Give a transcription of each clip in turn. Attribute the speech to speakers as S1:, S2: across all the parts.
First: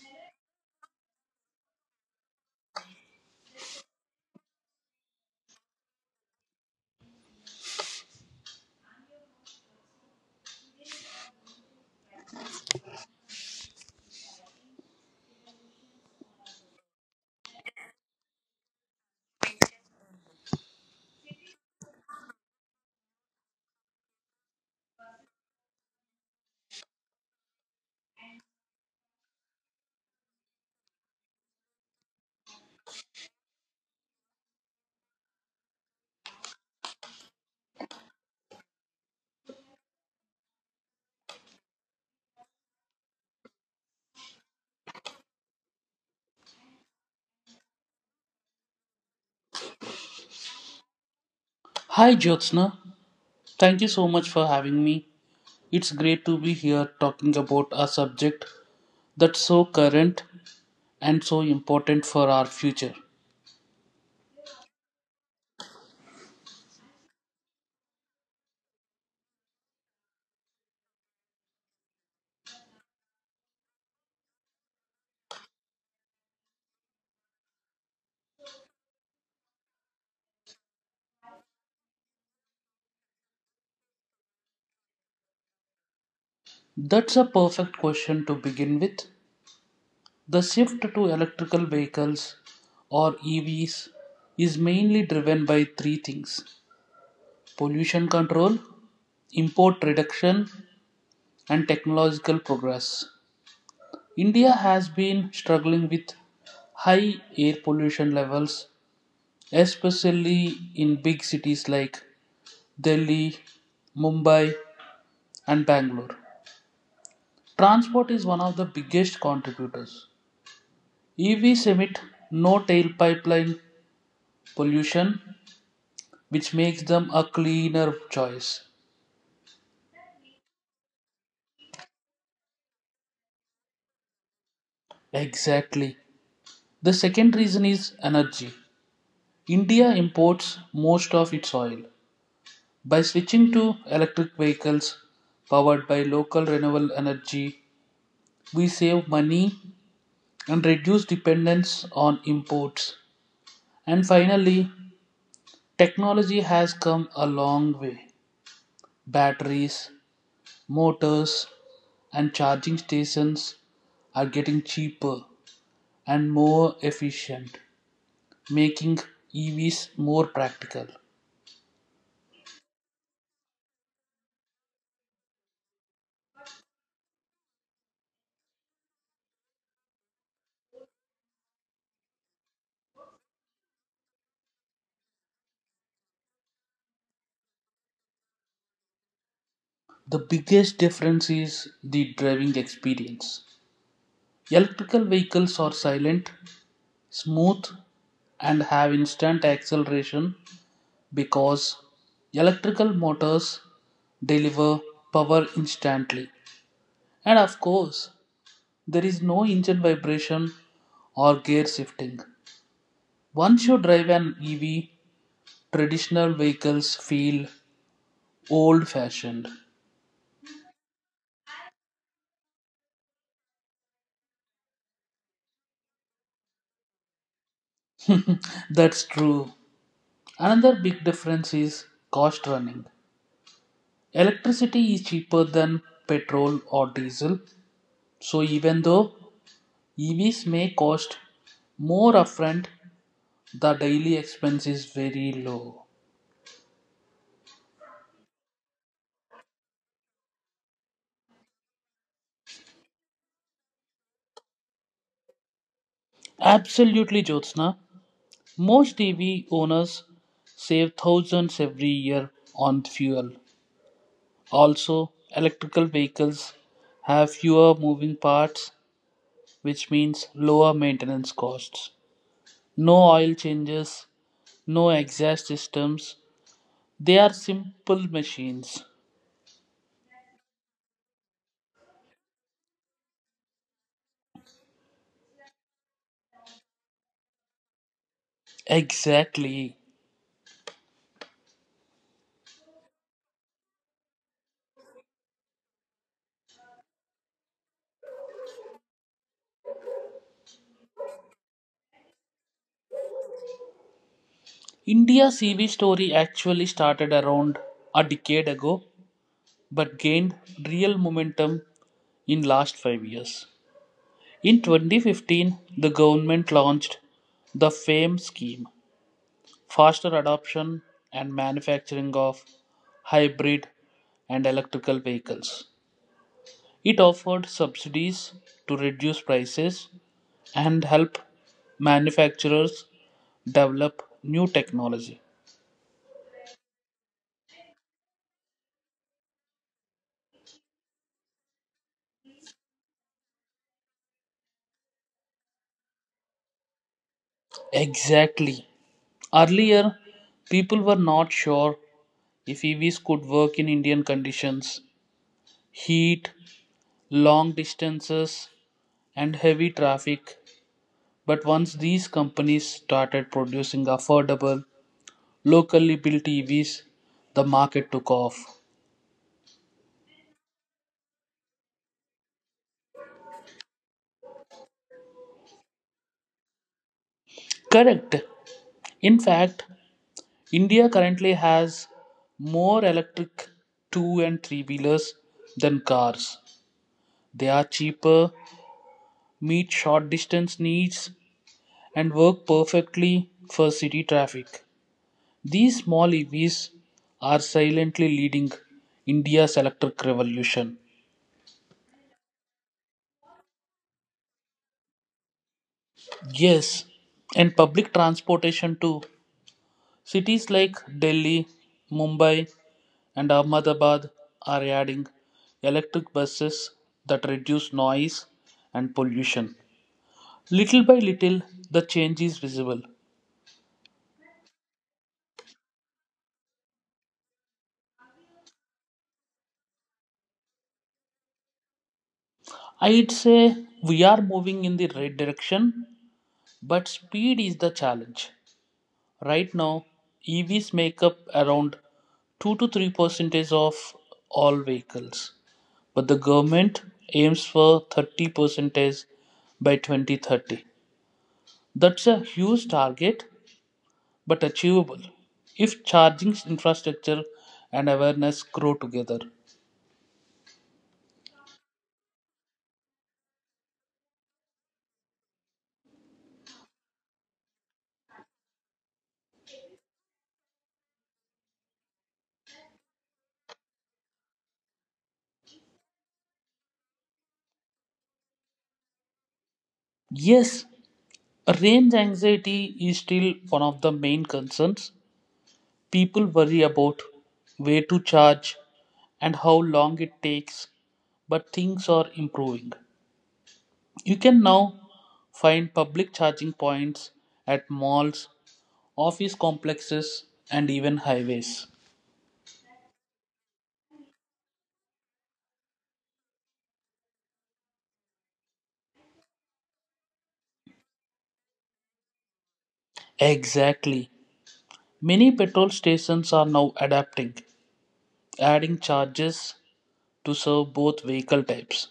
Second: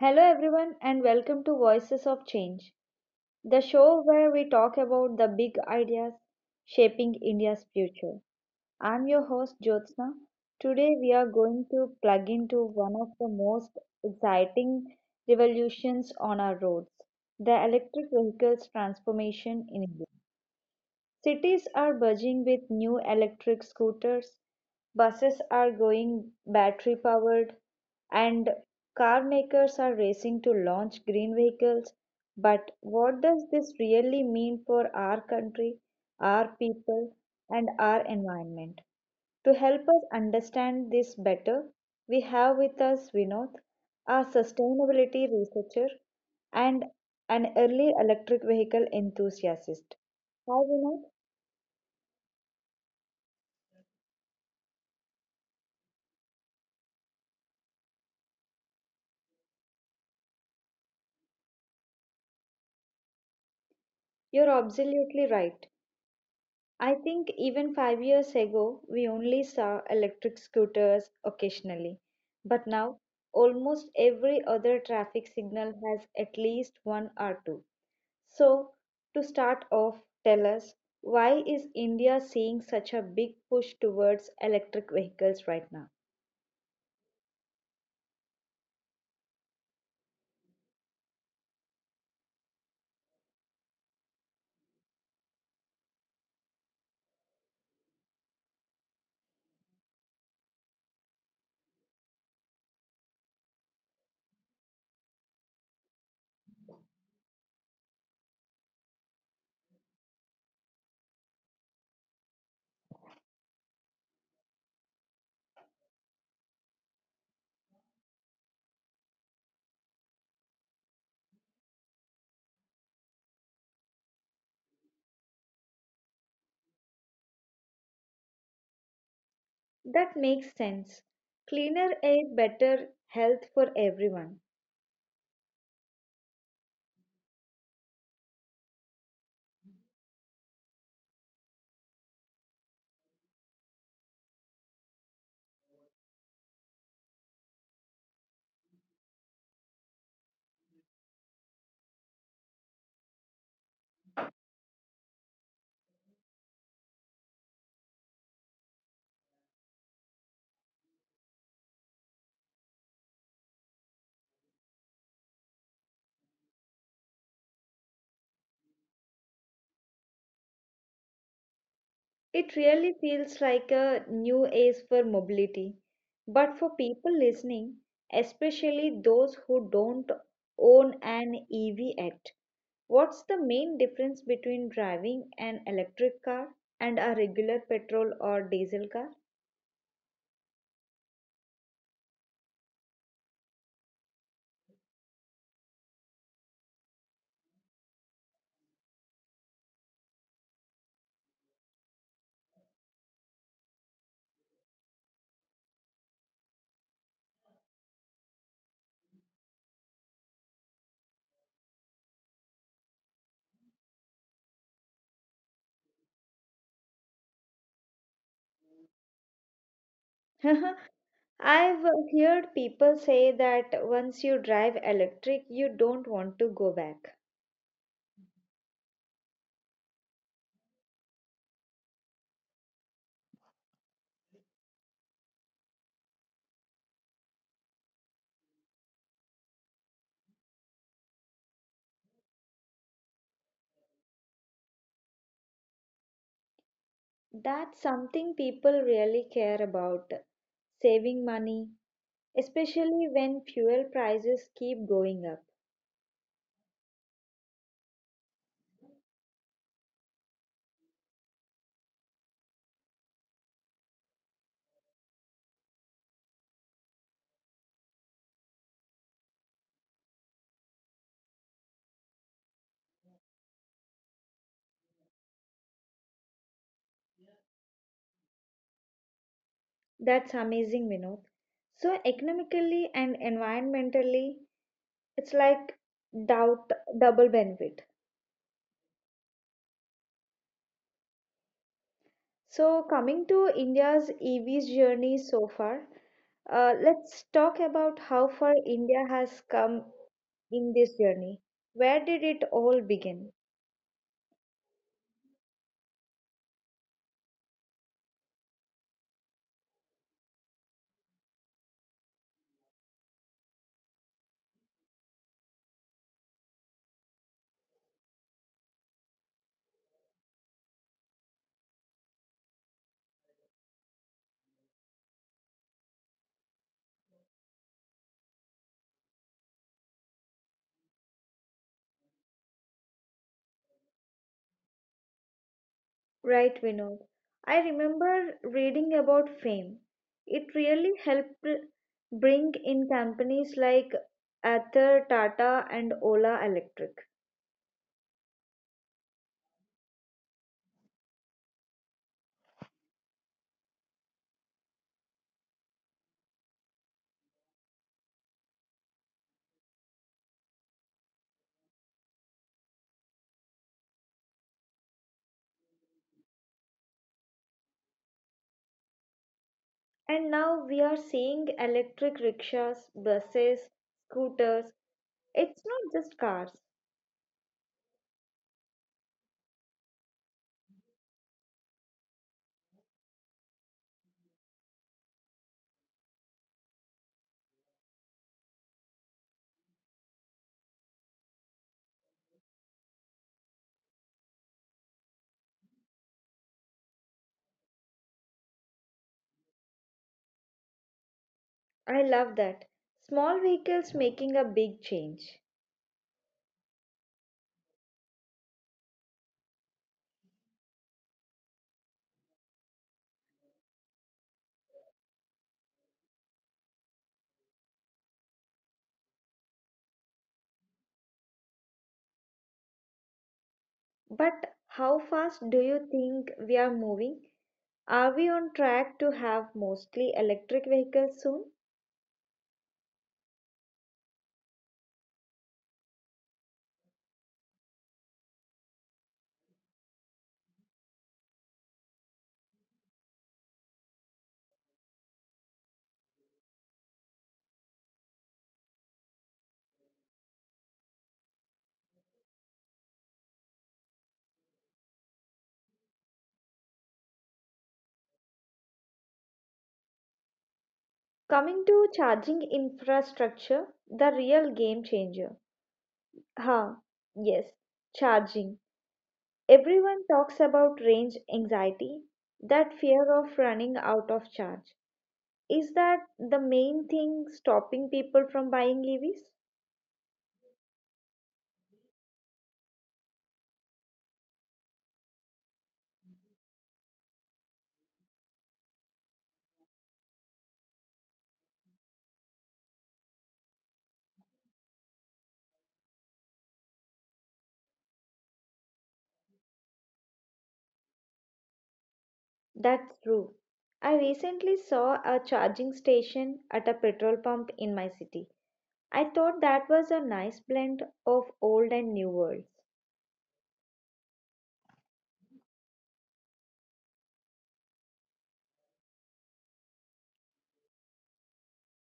S1: Hello, everyone, and welcome to Voices of Change, the show where we talk about the big ideas shaping India's future. I'm your host, Jyotsna. Today, we are going to plug into one of the most exciting revolutions on our roads, the electric vehicles transformation in India. Cities are buzzing with new electric scooters, buses are going battery powered, and car makers are racing to launch green vehicles. But what does this really mean for our country, our people, and our environment? To help us understand this better, we have with us Vinod, a sustainability researcher and an early electric vehicle enthusiast. Hi, Vinod.
S2: Hi Jyotsna, thank you so much for having me. It's great to be here talking about a subject that's so current and so important for our future.
S1: You're absolutely right. I think even 5 years ago, we only saw electric scooters occasionally. But now, almost every other traffic signal has at least one or two. So, to start off, tell us, why is India seeing such a big push towards electric vehicles right now?
S2: That's a perfect question to begin with. The shift to electrical vehicles or EVs is mainly driven by three things pollution control, import reduction, and technological progress. India has been struggling with high air pollution levels especially in big cities like Delhi, Mumbai, and Bangalore. Transport is one of the biggest contributors. EVs emit no tailpipe pollution, which makes them a cleaner choice.
S1: That makes sense. Cleaner air, better health for everyone.
S2: Exactly. The second reason is energy. India imports most of its oil. By switching to electric vehicles powered by local renewable energy, we save money and reduce dependence on imports. And finally, technology has come a long way. Batteries, motors, and charging stations are getting cheaper and more efficient, making EVs more practical.
S1: It really feels like a new age for mobility. But for people listening, especially those who don't own an EV yet, what's the main difference between driving an electric car and a regular petrol or diesel car?
S2: The biggest difference is the driving experience. Electrical vehicles are silent, smooth, and have instant acceleration because electrical motors deliver power instantly. And of course, there is no engine vibration or gear shifting. Once you drive an EV, traditional vehicles feel old fashioned.
S1: I've heard people say that once you drive electric, you don't want to go back.
S2: That's true. Another big difference is cost running. Electricity is cheaper than petrol or diesel, so even though EVs may cost more upfront, the daily expense is very low.
S1: That's something people really care about, saving money, especially when fuel prices keep going up.
S2: Absolutely, Jyotsna. Most EV owners save thousands every year on fuel. Also, electrical vehicles have fewer moving parts, which means lower maintenance costs. No oil changes, no exhaust systems. They are simple machines.
S1: That's amazing, Vinod. So, economically and environmentally, it's like doubt double benefit.
S2: Exactly.
S1: So, coming to India's EV's journey so far, let's talk about how far India has come in this journey. Where did it all begin?
S2: India's EV story actually started around a decade ago but gained real momentum in last 5 years. In 2015, the government launched the FAME scheme, faster adoption and manufacturing of hybrid and electrical vehicles. It offered subsidies to reduce prices and help manufacturers develop new technology.
S1: Right, Vinod. I remember reading about fame. It really helped bring in companies like Ather, Tata, and Ola Electric.
S2: Exactly. Earlier, people were not sure if EVs could work in Indian conditions, heat, long distances and heavy traffic, but once these companies started producing affordable, locally built EVs, the market took off.
S1: And now we are seeing electric rickshaws, buses, scooters. It's not just cars.
S2: Correct. In fact, India currently has more electric two and three wheelers than cars. They are cheaper, meet short distance needs, and work perfectly for city traffic. These small EVs are silently leading India's electric revolution.
S1: I love that. Small vehicles making a big change.
S2: Yes, and public transportation too. Cities like Delhi, Mumbai, and Ahmedabad are adding electric buses that reduce noise and pollution. Little by little, the change is visible.
S1: But how fast do you think we are moving? Are we on track to have mostly electric vehicles soon?
S2: I'd say we are moving in the right direction, but speed is the challenge. Right now, EVs make up around 2 to 3 percentage of all vehicles, but the government aims for 30 percentage by 2030. That's a huge target, but achievable if charging infrastructure and awareness grow together.
S1: Coming to charging infrastructure, the real game changer. Ha, yes, charging. Everyone talks about range anxiety, that fear of running out of charge. Is that the main thing stopping people from buying EVs?
S2: Yes, range anxiety is still one of the main concerns. People worry about where to charge and how long it takes, but things are improving. You can now find public charging points at malls, office complexes, and even highways.
S1: That's true. I recently saw a charging station at a petrol pump in my city. I thought that was a nice blend of old and new world.
S2: Exactly. Many petrol stations are now adapting, adding charges to serve both vehicle types.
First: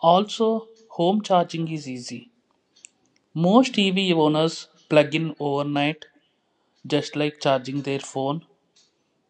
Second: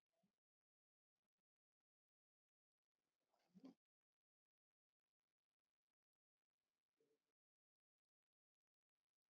S2: Also, home charging is easy. Most EV owners plug in overnight, just like charging their phone.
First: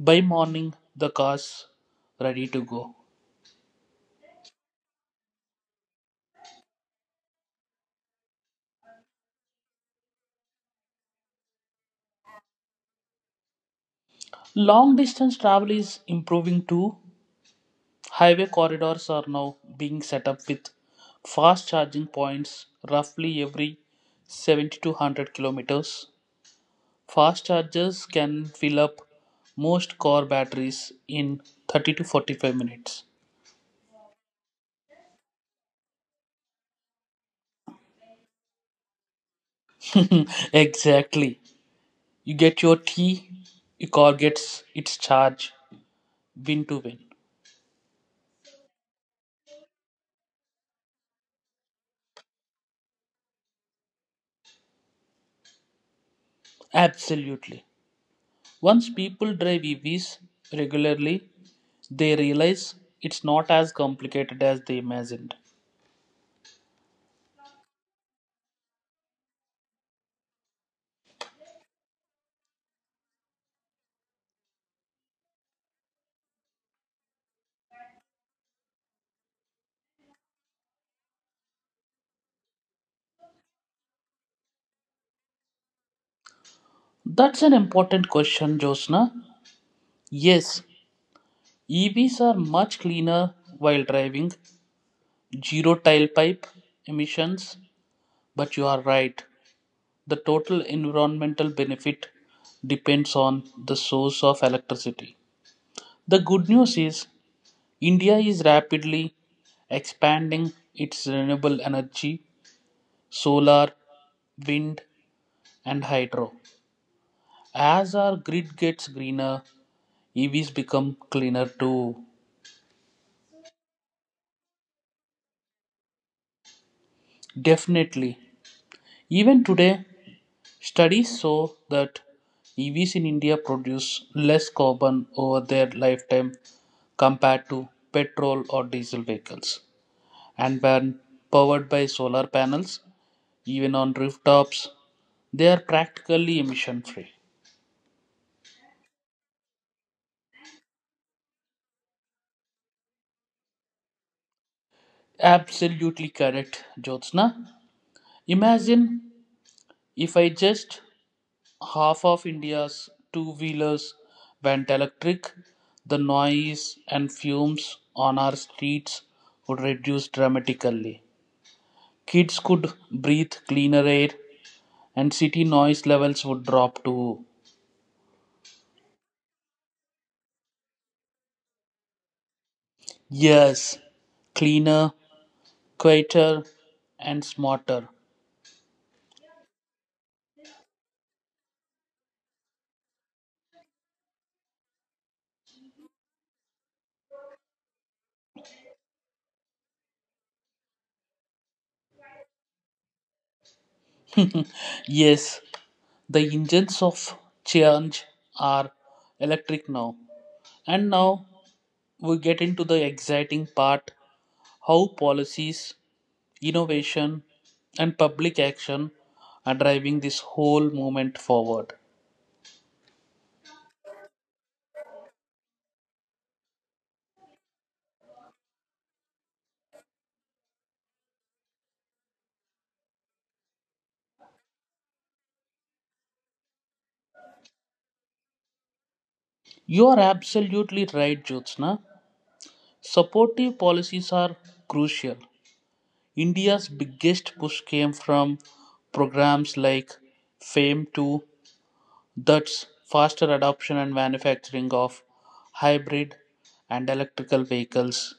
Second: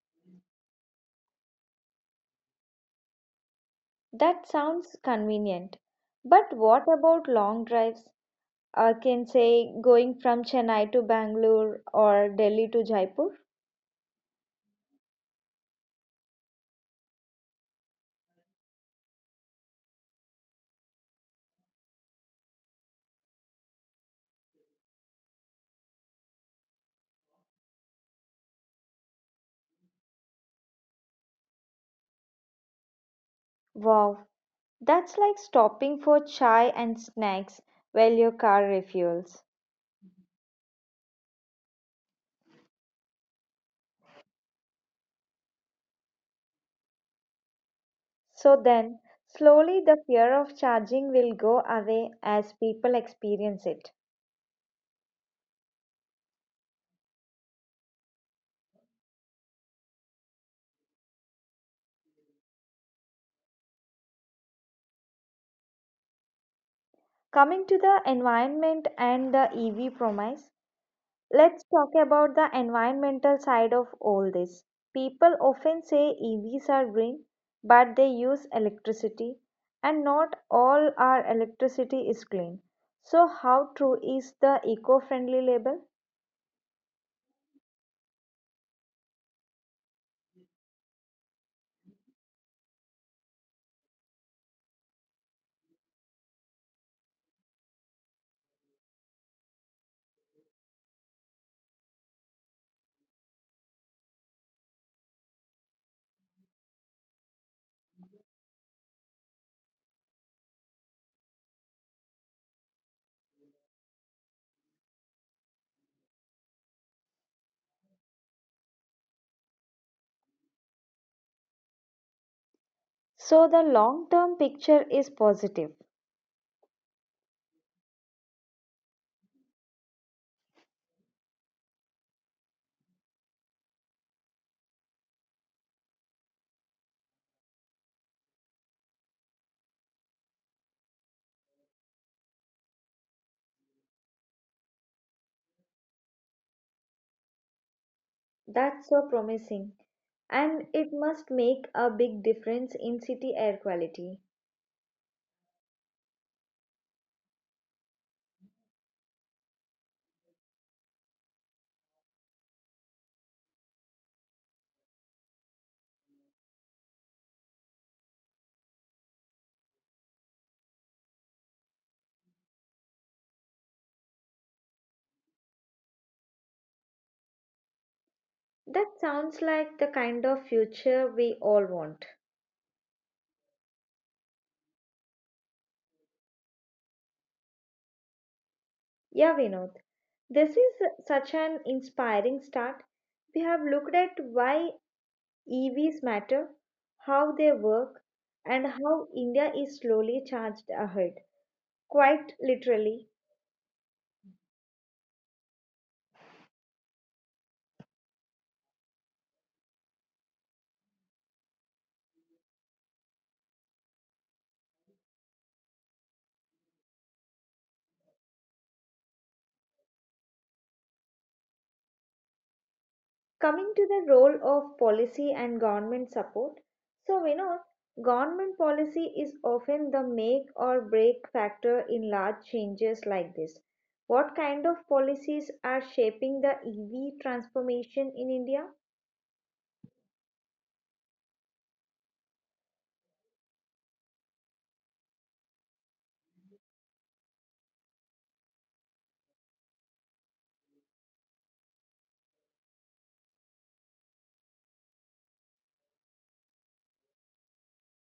S2: By morning, the car's ready to go.
S1: That sounds convenient. But what about long drives? I can say going from Chennai to Bangalore or Delhi to Jaipur.
S2: Long distance travel is improving too. Highway corridors are now being set up with fast charging points roughly every 70 to 100 kilometers. Fast chargers can fill up most car batteries in 30 to 45 minutes.
S1: Wow, that's like stopping for chai and snacks while your car refuels.
S2: Exactly. You get your tea, your car gets its charge, win to win.
S1: So then, slowly the fear of charging will go away as people experience it.
S2: Absolutely. Once people drive EVs regularly, they realize it's not as complicated as they imagined.
S1: Coming to the environment and the EV promise, let's talk about the environmental side of all this. People often say EVs are green, but they use electricity, and not all our electricity is clean. So, how true is the eco friendly label?
S2: That's an important question, Josna. Yes, EVs are much cleaner while driving, zero tailpipe emissions, but you are right. The total environmental benefit depends on the source of electricity. The good news is India is rapidly expanding its renewable energy solar, wind, and hydro. As our grid gets greener, EVs become cleaner too.
S1: So, the long term picture is positive.
S2: Definitely. Even today, studies show that EVs in India produce less carbon over their lifetime compared to petrol or diesel vehicles. And when powered by solar panels, even on rooftops, they are practically emission free.
S1: That's so promising. And it must make a big difference in city air quality.
S2: Absolutely correct, Jyotsna. Imagine if I just half of India's two wheelers went electric, the noise and fumes on our streets would reduce dramatically. Kids could breathe cleaner air and city noise levels would drop to.
S1: That sounds like the kind of future we all want.
S2: Yes, cleaner, quieter, and smarter.
S1: Yeah, Vinod, this is such an inspiring start. We have looked at why EVs matter, how they work, and how India is slowly charged ahead. Quite literally.
S2: Yes, the engines of change are electric now. And now we get into the exciting part how policies, innovation, and public action are driving this whole movement forward.
S1: Coming to the role of policy and government support. So, Vinod, government policy is often the make or break factor in large changes like this. What kind of policies are shaping the EV transformation in India?
S2: You are absolutely right, Jyotsna. Supportive policies are crucial. India's biggest push came from programs like FAME 2, that's faster adoption and manufacturing of hybrid and electrical vehicles.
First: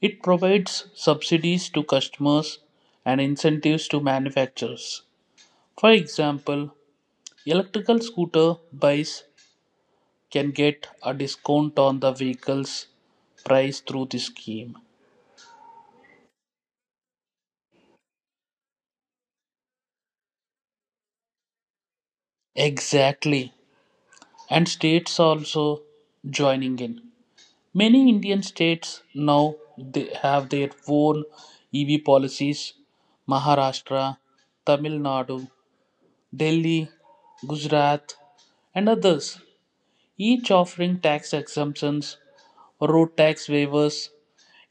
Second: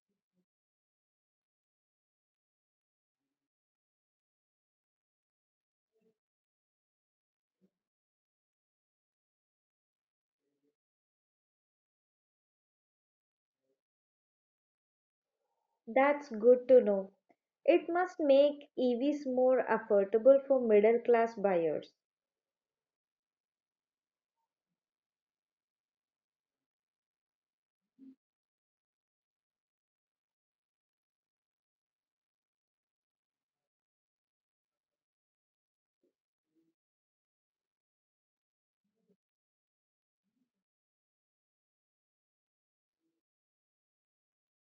S2: It provides subsidies to customers and incentives to manufacturers. For example, electrical scooter buys can get a discount on the vehicle's price through this scheme.
S1: That's good to know. It must make EVs more affordable for middle class buyers.
S2: Exactly. And states are also joining in. Many Indian states now they have their own EV policies. Maharashtra, Tamil Nadu, Delhi, Gujarat, and others, each offering tax exemptions, road tax waivers,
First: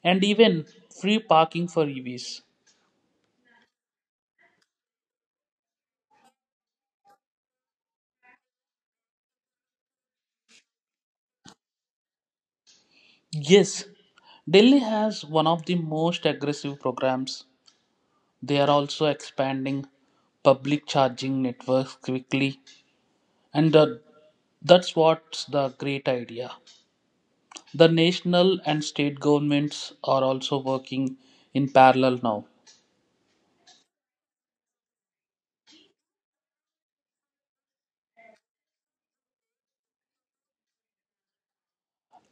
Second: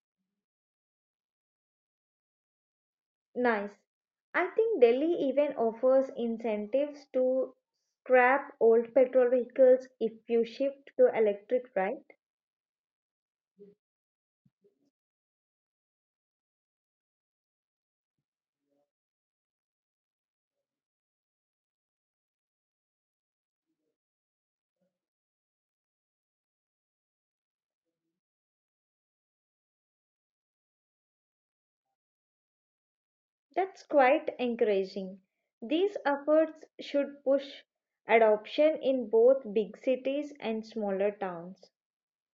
S2: and even free parking for EVs.
S1: Nice. I think Delhi even offers incentives to scrap old petrol vehicles if you shift to electric, right?
S2: Yes, Delhi has one of the most aggressive programs. They are also expanding public charging networks quickly, and that's what's the great idea. The national and state governments are also working in parallel now.
S1: That's quite encouraging. These efforts should push adoption in both big cities and smaller towns.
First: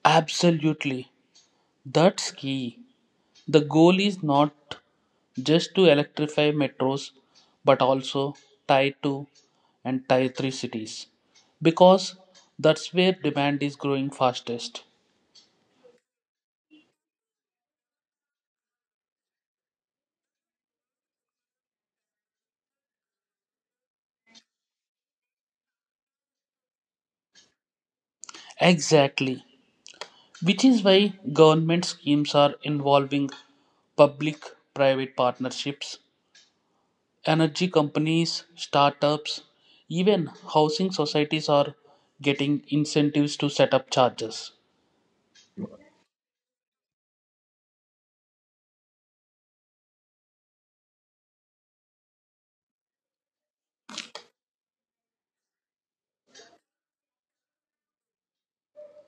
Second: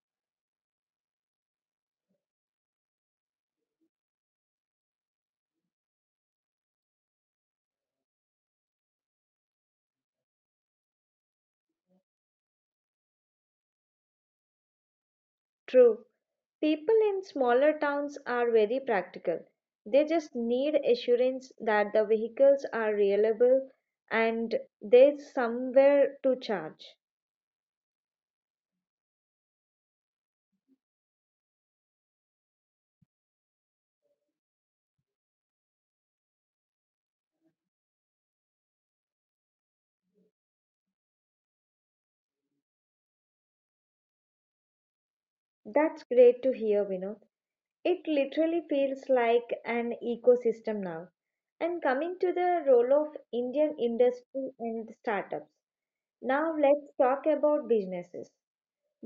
S2: Absolutely, that's key. The goal is not just to electrify metros but also Tier two and Tier three cities because that's where demand is growing fastest.
S1: True. People in smaller towns are very practical. They just need assurance that the vehicles are reliable and there's somewhere to charge.
S2: Exactly, which is why government schemes are involving public private partnerships. Energy companies, startups, even housing societies are getting incentives to set up chargers.
S1: That's great to hear, Vinod. It literally feels like an ecosystem now. And coming to the role of Indian industry and startups. Now let's talk about businesses.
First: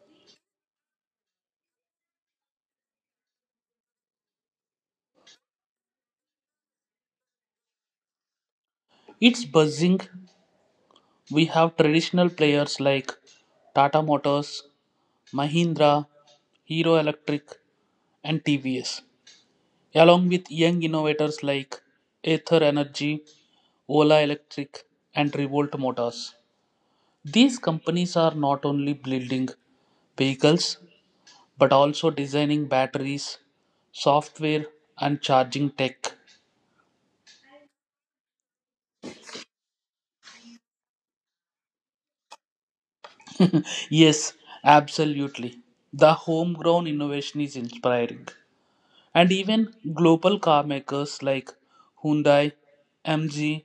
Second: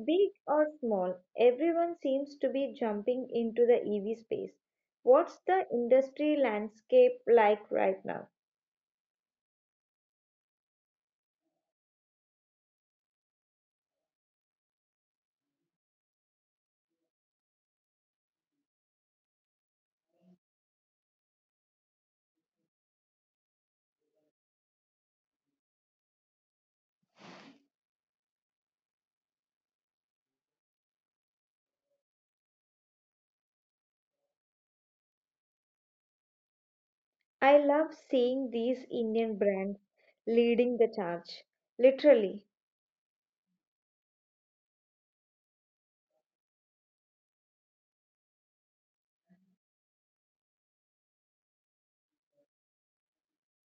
S1: Big or small, everyone seems to be jumping into the EV space. What's the industry landscape like right now?
S2: It's buzzing. We have traditional players like Tata Motors, Mahindra, Hero Electric, and TVS, along with young innovators like Aether Energy, Ola Electric, and Revolt Motors. These companies are not only building vehicles but also designing batteries, software, and charging tech.
S1: I love seeing these Indian brands leading the charge. Literally,
S2: Yes, absolutely. The homegrown innovation is inspiring. And even global car makers like Hyundai, MG,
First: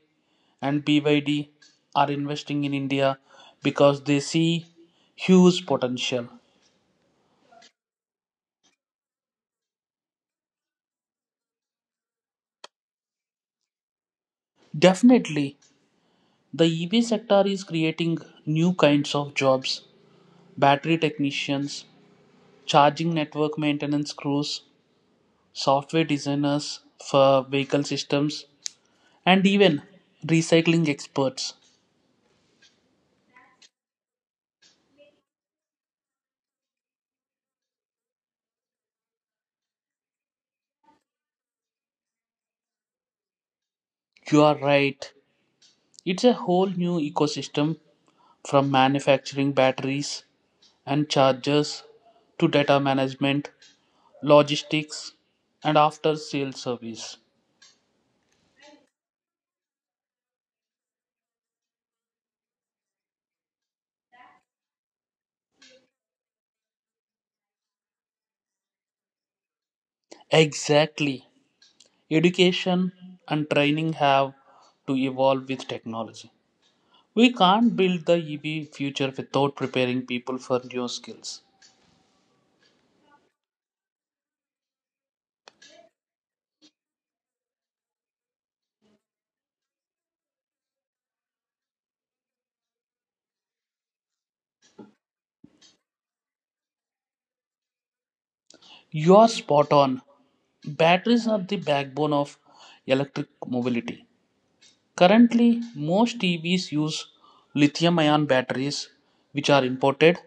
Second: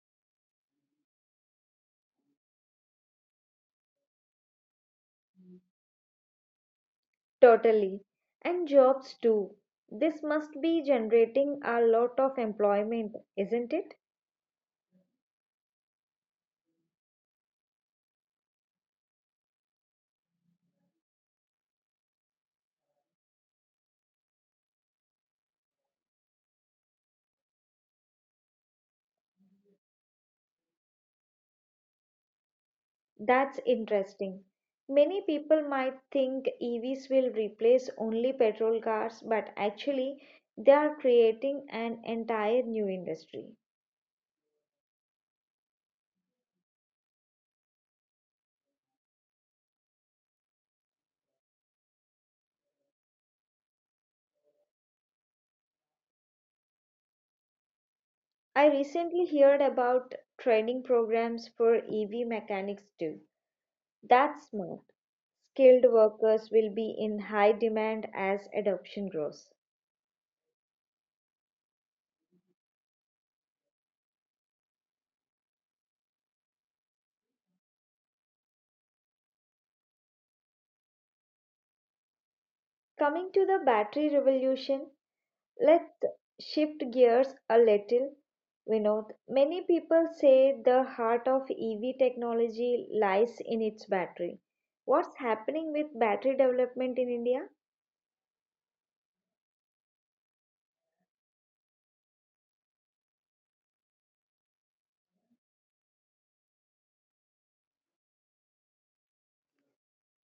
S2: and BYD are investing in India because they see huge potential.
S1: totally. And jobs too. This must be generating a lot of employment, isn't it?
S2: Definitely, the EV sector is creating new kinds of jobs battery technicians, charging network maintenance crews, software designers for vehicle systems, and even recycling experts.
S1: That's interesting. Many people might think EVs will replace only petrol cars, but actually, they are creating an entire new industry.
S2: You are right, it's a whole new ecosystem from manufacturing batteries and chargers to data management, logistics, and after sales service.
S1: I recently heard about training programs for EV mechanics too. That's smart. Skilled workers will be in high demand as adoption grows.
S2: Exactly. Education and training have to evolve with technology. We can't build the EV future without preparing people for new skills.
S1: Coming to the battery revolution, let's shift gears a little, Vinod. Many people say the heart of EV technology lies in its battery. What's happening with battery development in India?
S2: You are spot on. Batteries are the backbone of electric mobility. Currently, most TVs use lithium ion batteries, which are imported,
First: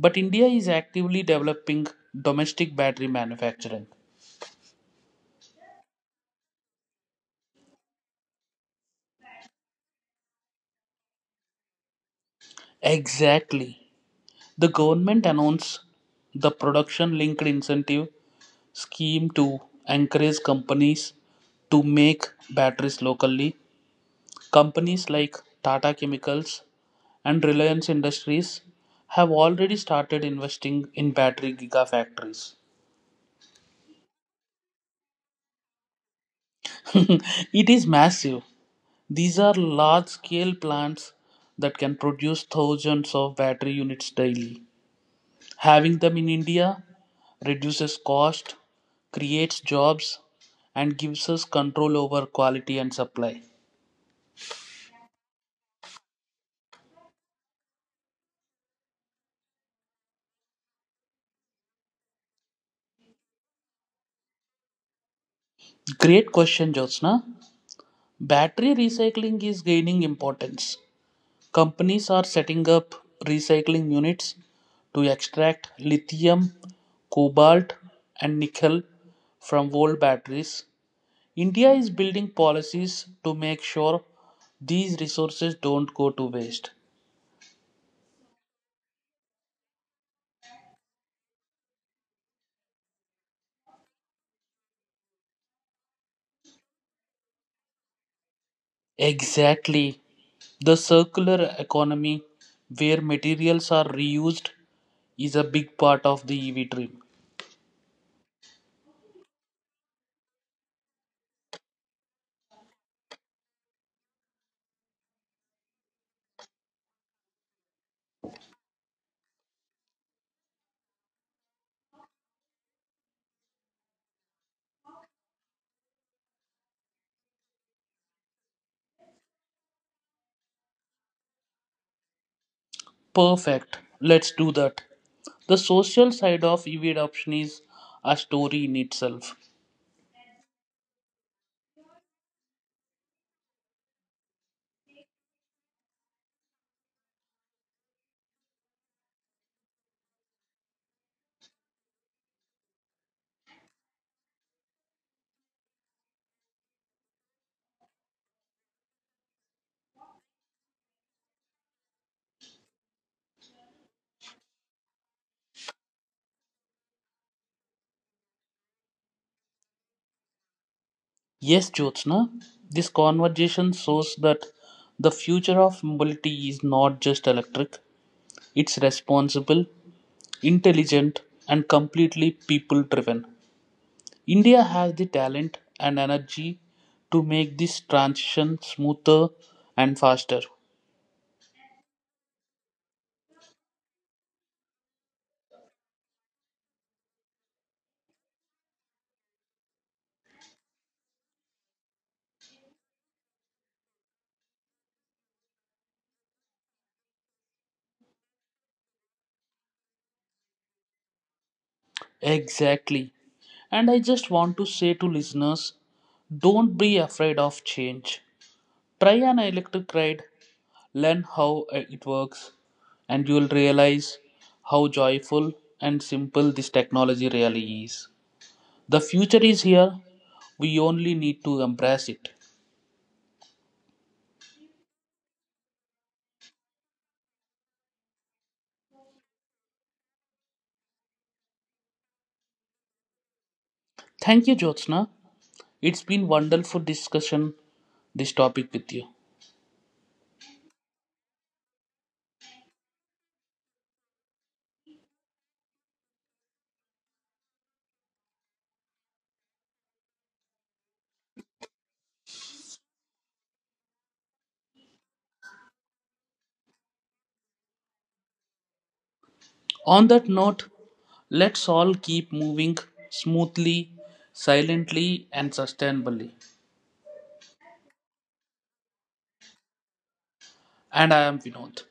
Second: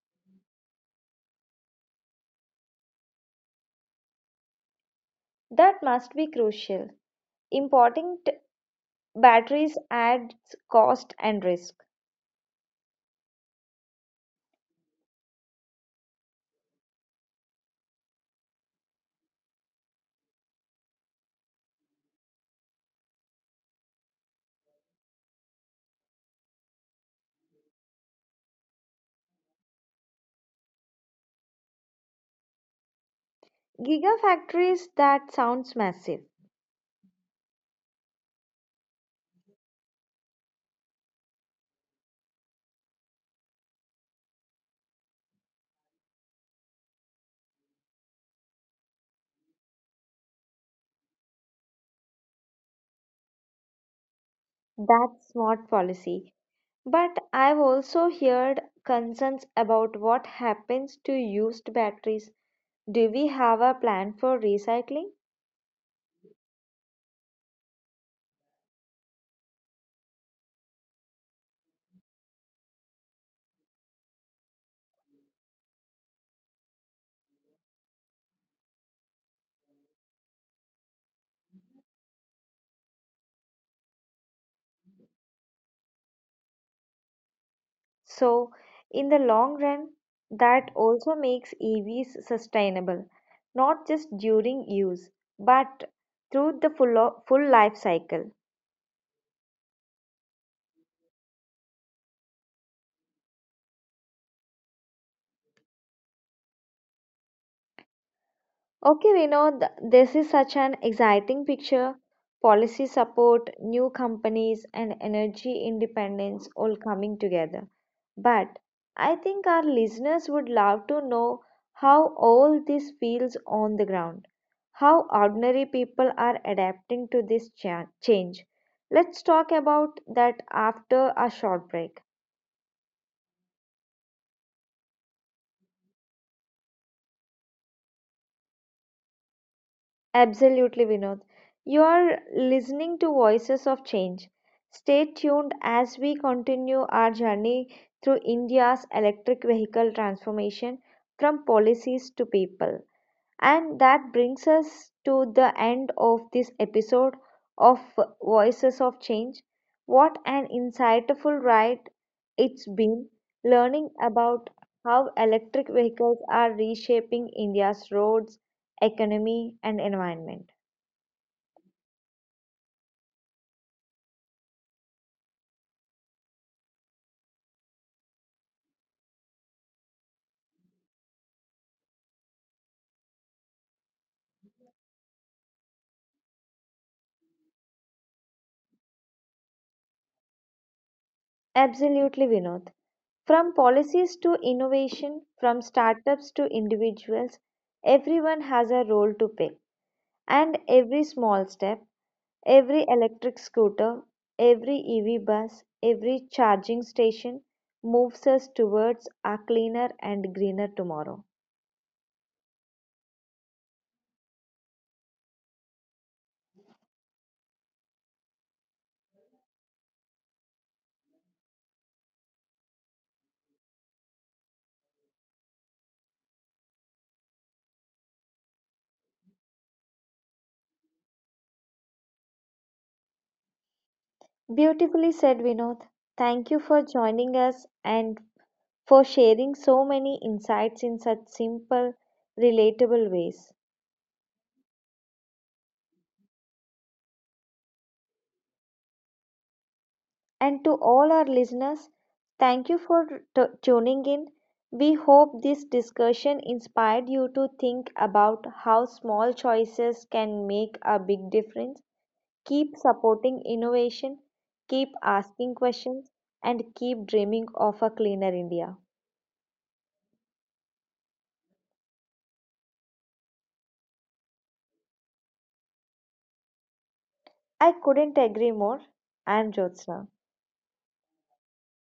S2: but India is actively developing domestic battery manufacturing.
S1: That must be crucial. Importing batteries adds cost and risk.
S2: Exactly. The government announced the production linked incentive scheme to encourage companies to make batteries locally. Companies like Tata Chemicals and Reliance Industries have already started investing in battery gigafactories.
S1: Gigafactories, that sounds massive.
S2: It is massive. These are large-scale plants that can produce thousands of battery units daily. Having them in India reduces cost, creates jobs, and gives us control over quality and supply.
S1: That's smart policy. But I've also heard concerns about what happens to used batteries. Do we have a plan for recycling?
S2: Great question, Jyotsna. Battery recycling is gaining importance. Companies are setting up recycling units to extract lithium, cobalt, and nickel from old batteries. India is building policies to make sure these resources don't go to waste.
S1: So, in the long run, that also makes EVs sustainable, not just during use, but through the full life cycle.
S2: Exactly. The circular economy, where materials are reused, is a big part of the EV dream.
S1: Okay, Vinod, this is such an exciting picture. Policy support, new companies, and energy independence all coming together. But I think our listeners would love to know how all this feels on the ground, how ordinary people are adapting to this change. Let's talk about that after a short break.
S2: Perfect. Let's do that. The social side of EV adoption is a story in itself.
S1: Absolutely, Vinod. You are listening to Voices of Change. Stay tuned as we continue our journey through India's electric vehicle transformation, from policies to people. And that brings us to the end of this episode of Voices of Change. What an insightful ride it's been learning about how electric vehicles are reshaping India's roads, economy, and environment.
S2: Yes, Jyotsna, this conversation shows that the future of mobility is not just electric, it's responsible, intelligent, and completely people driven. India has the talent and energy to make this transition smoother and faster.
S1: Absolutely, Vinod. From policies to innovation, from startups to individuals, everyone has a role to play. And every small step, every electric scooter, every EV bus, every charging station moves us towards a cleaner and greener tomorrow.
S2: Exactly. And I just want to say to listeners don't be afraid of change. Try an electric ride, learn how it works, and you will realize how joyful and simple this technology really is. The future is here, we only need to embrace it.
S1: Beautifully said, Vinod. Thank you for joining us and for sharing so many insights in such simple, relatable ways.
S2: Thank you, Jyotsna. It's been wonderful discussion this topic with you.
S1: And to all our listeners, thank you for tuning in. We hope this discussion inspired you to think about how small choices can make a big difference. Keep supporting innovation, keep asking questions, and keep dreaming of a cleaner India.
S2: On that note, let's all keep moving smoothly, silently, and sustainably.
S1: I couldn't agree more. I'm Jyotsna.
S2: And I am Vinod.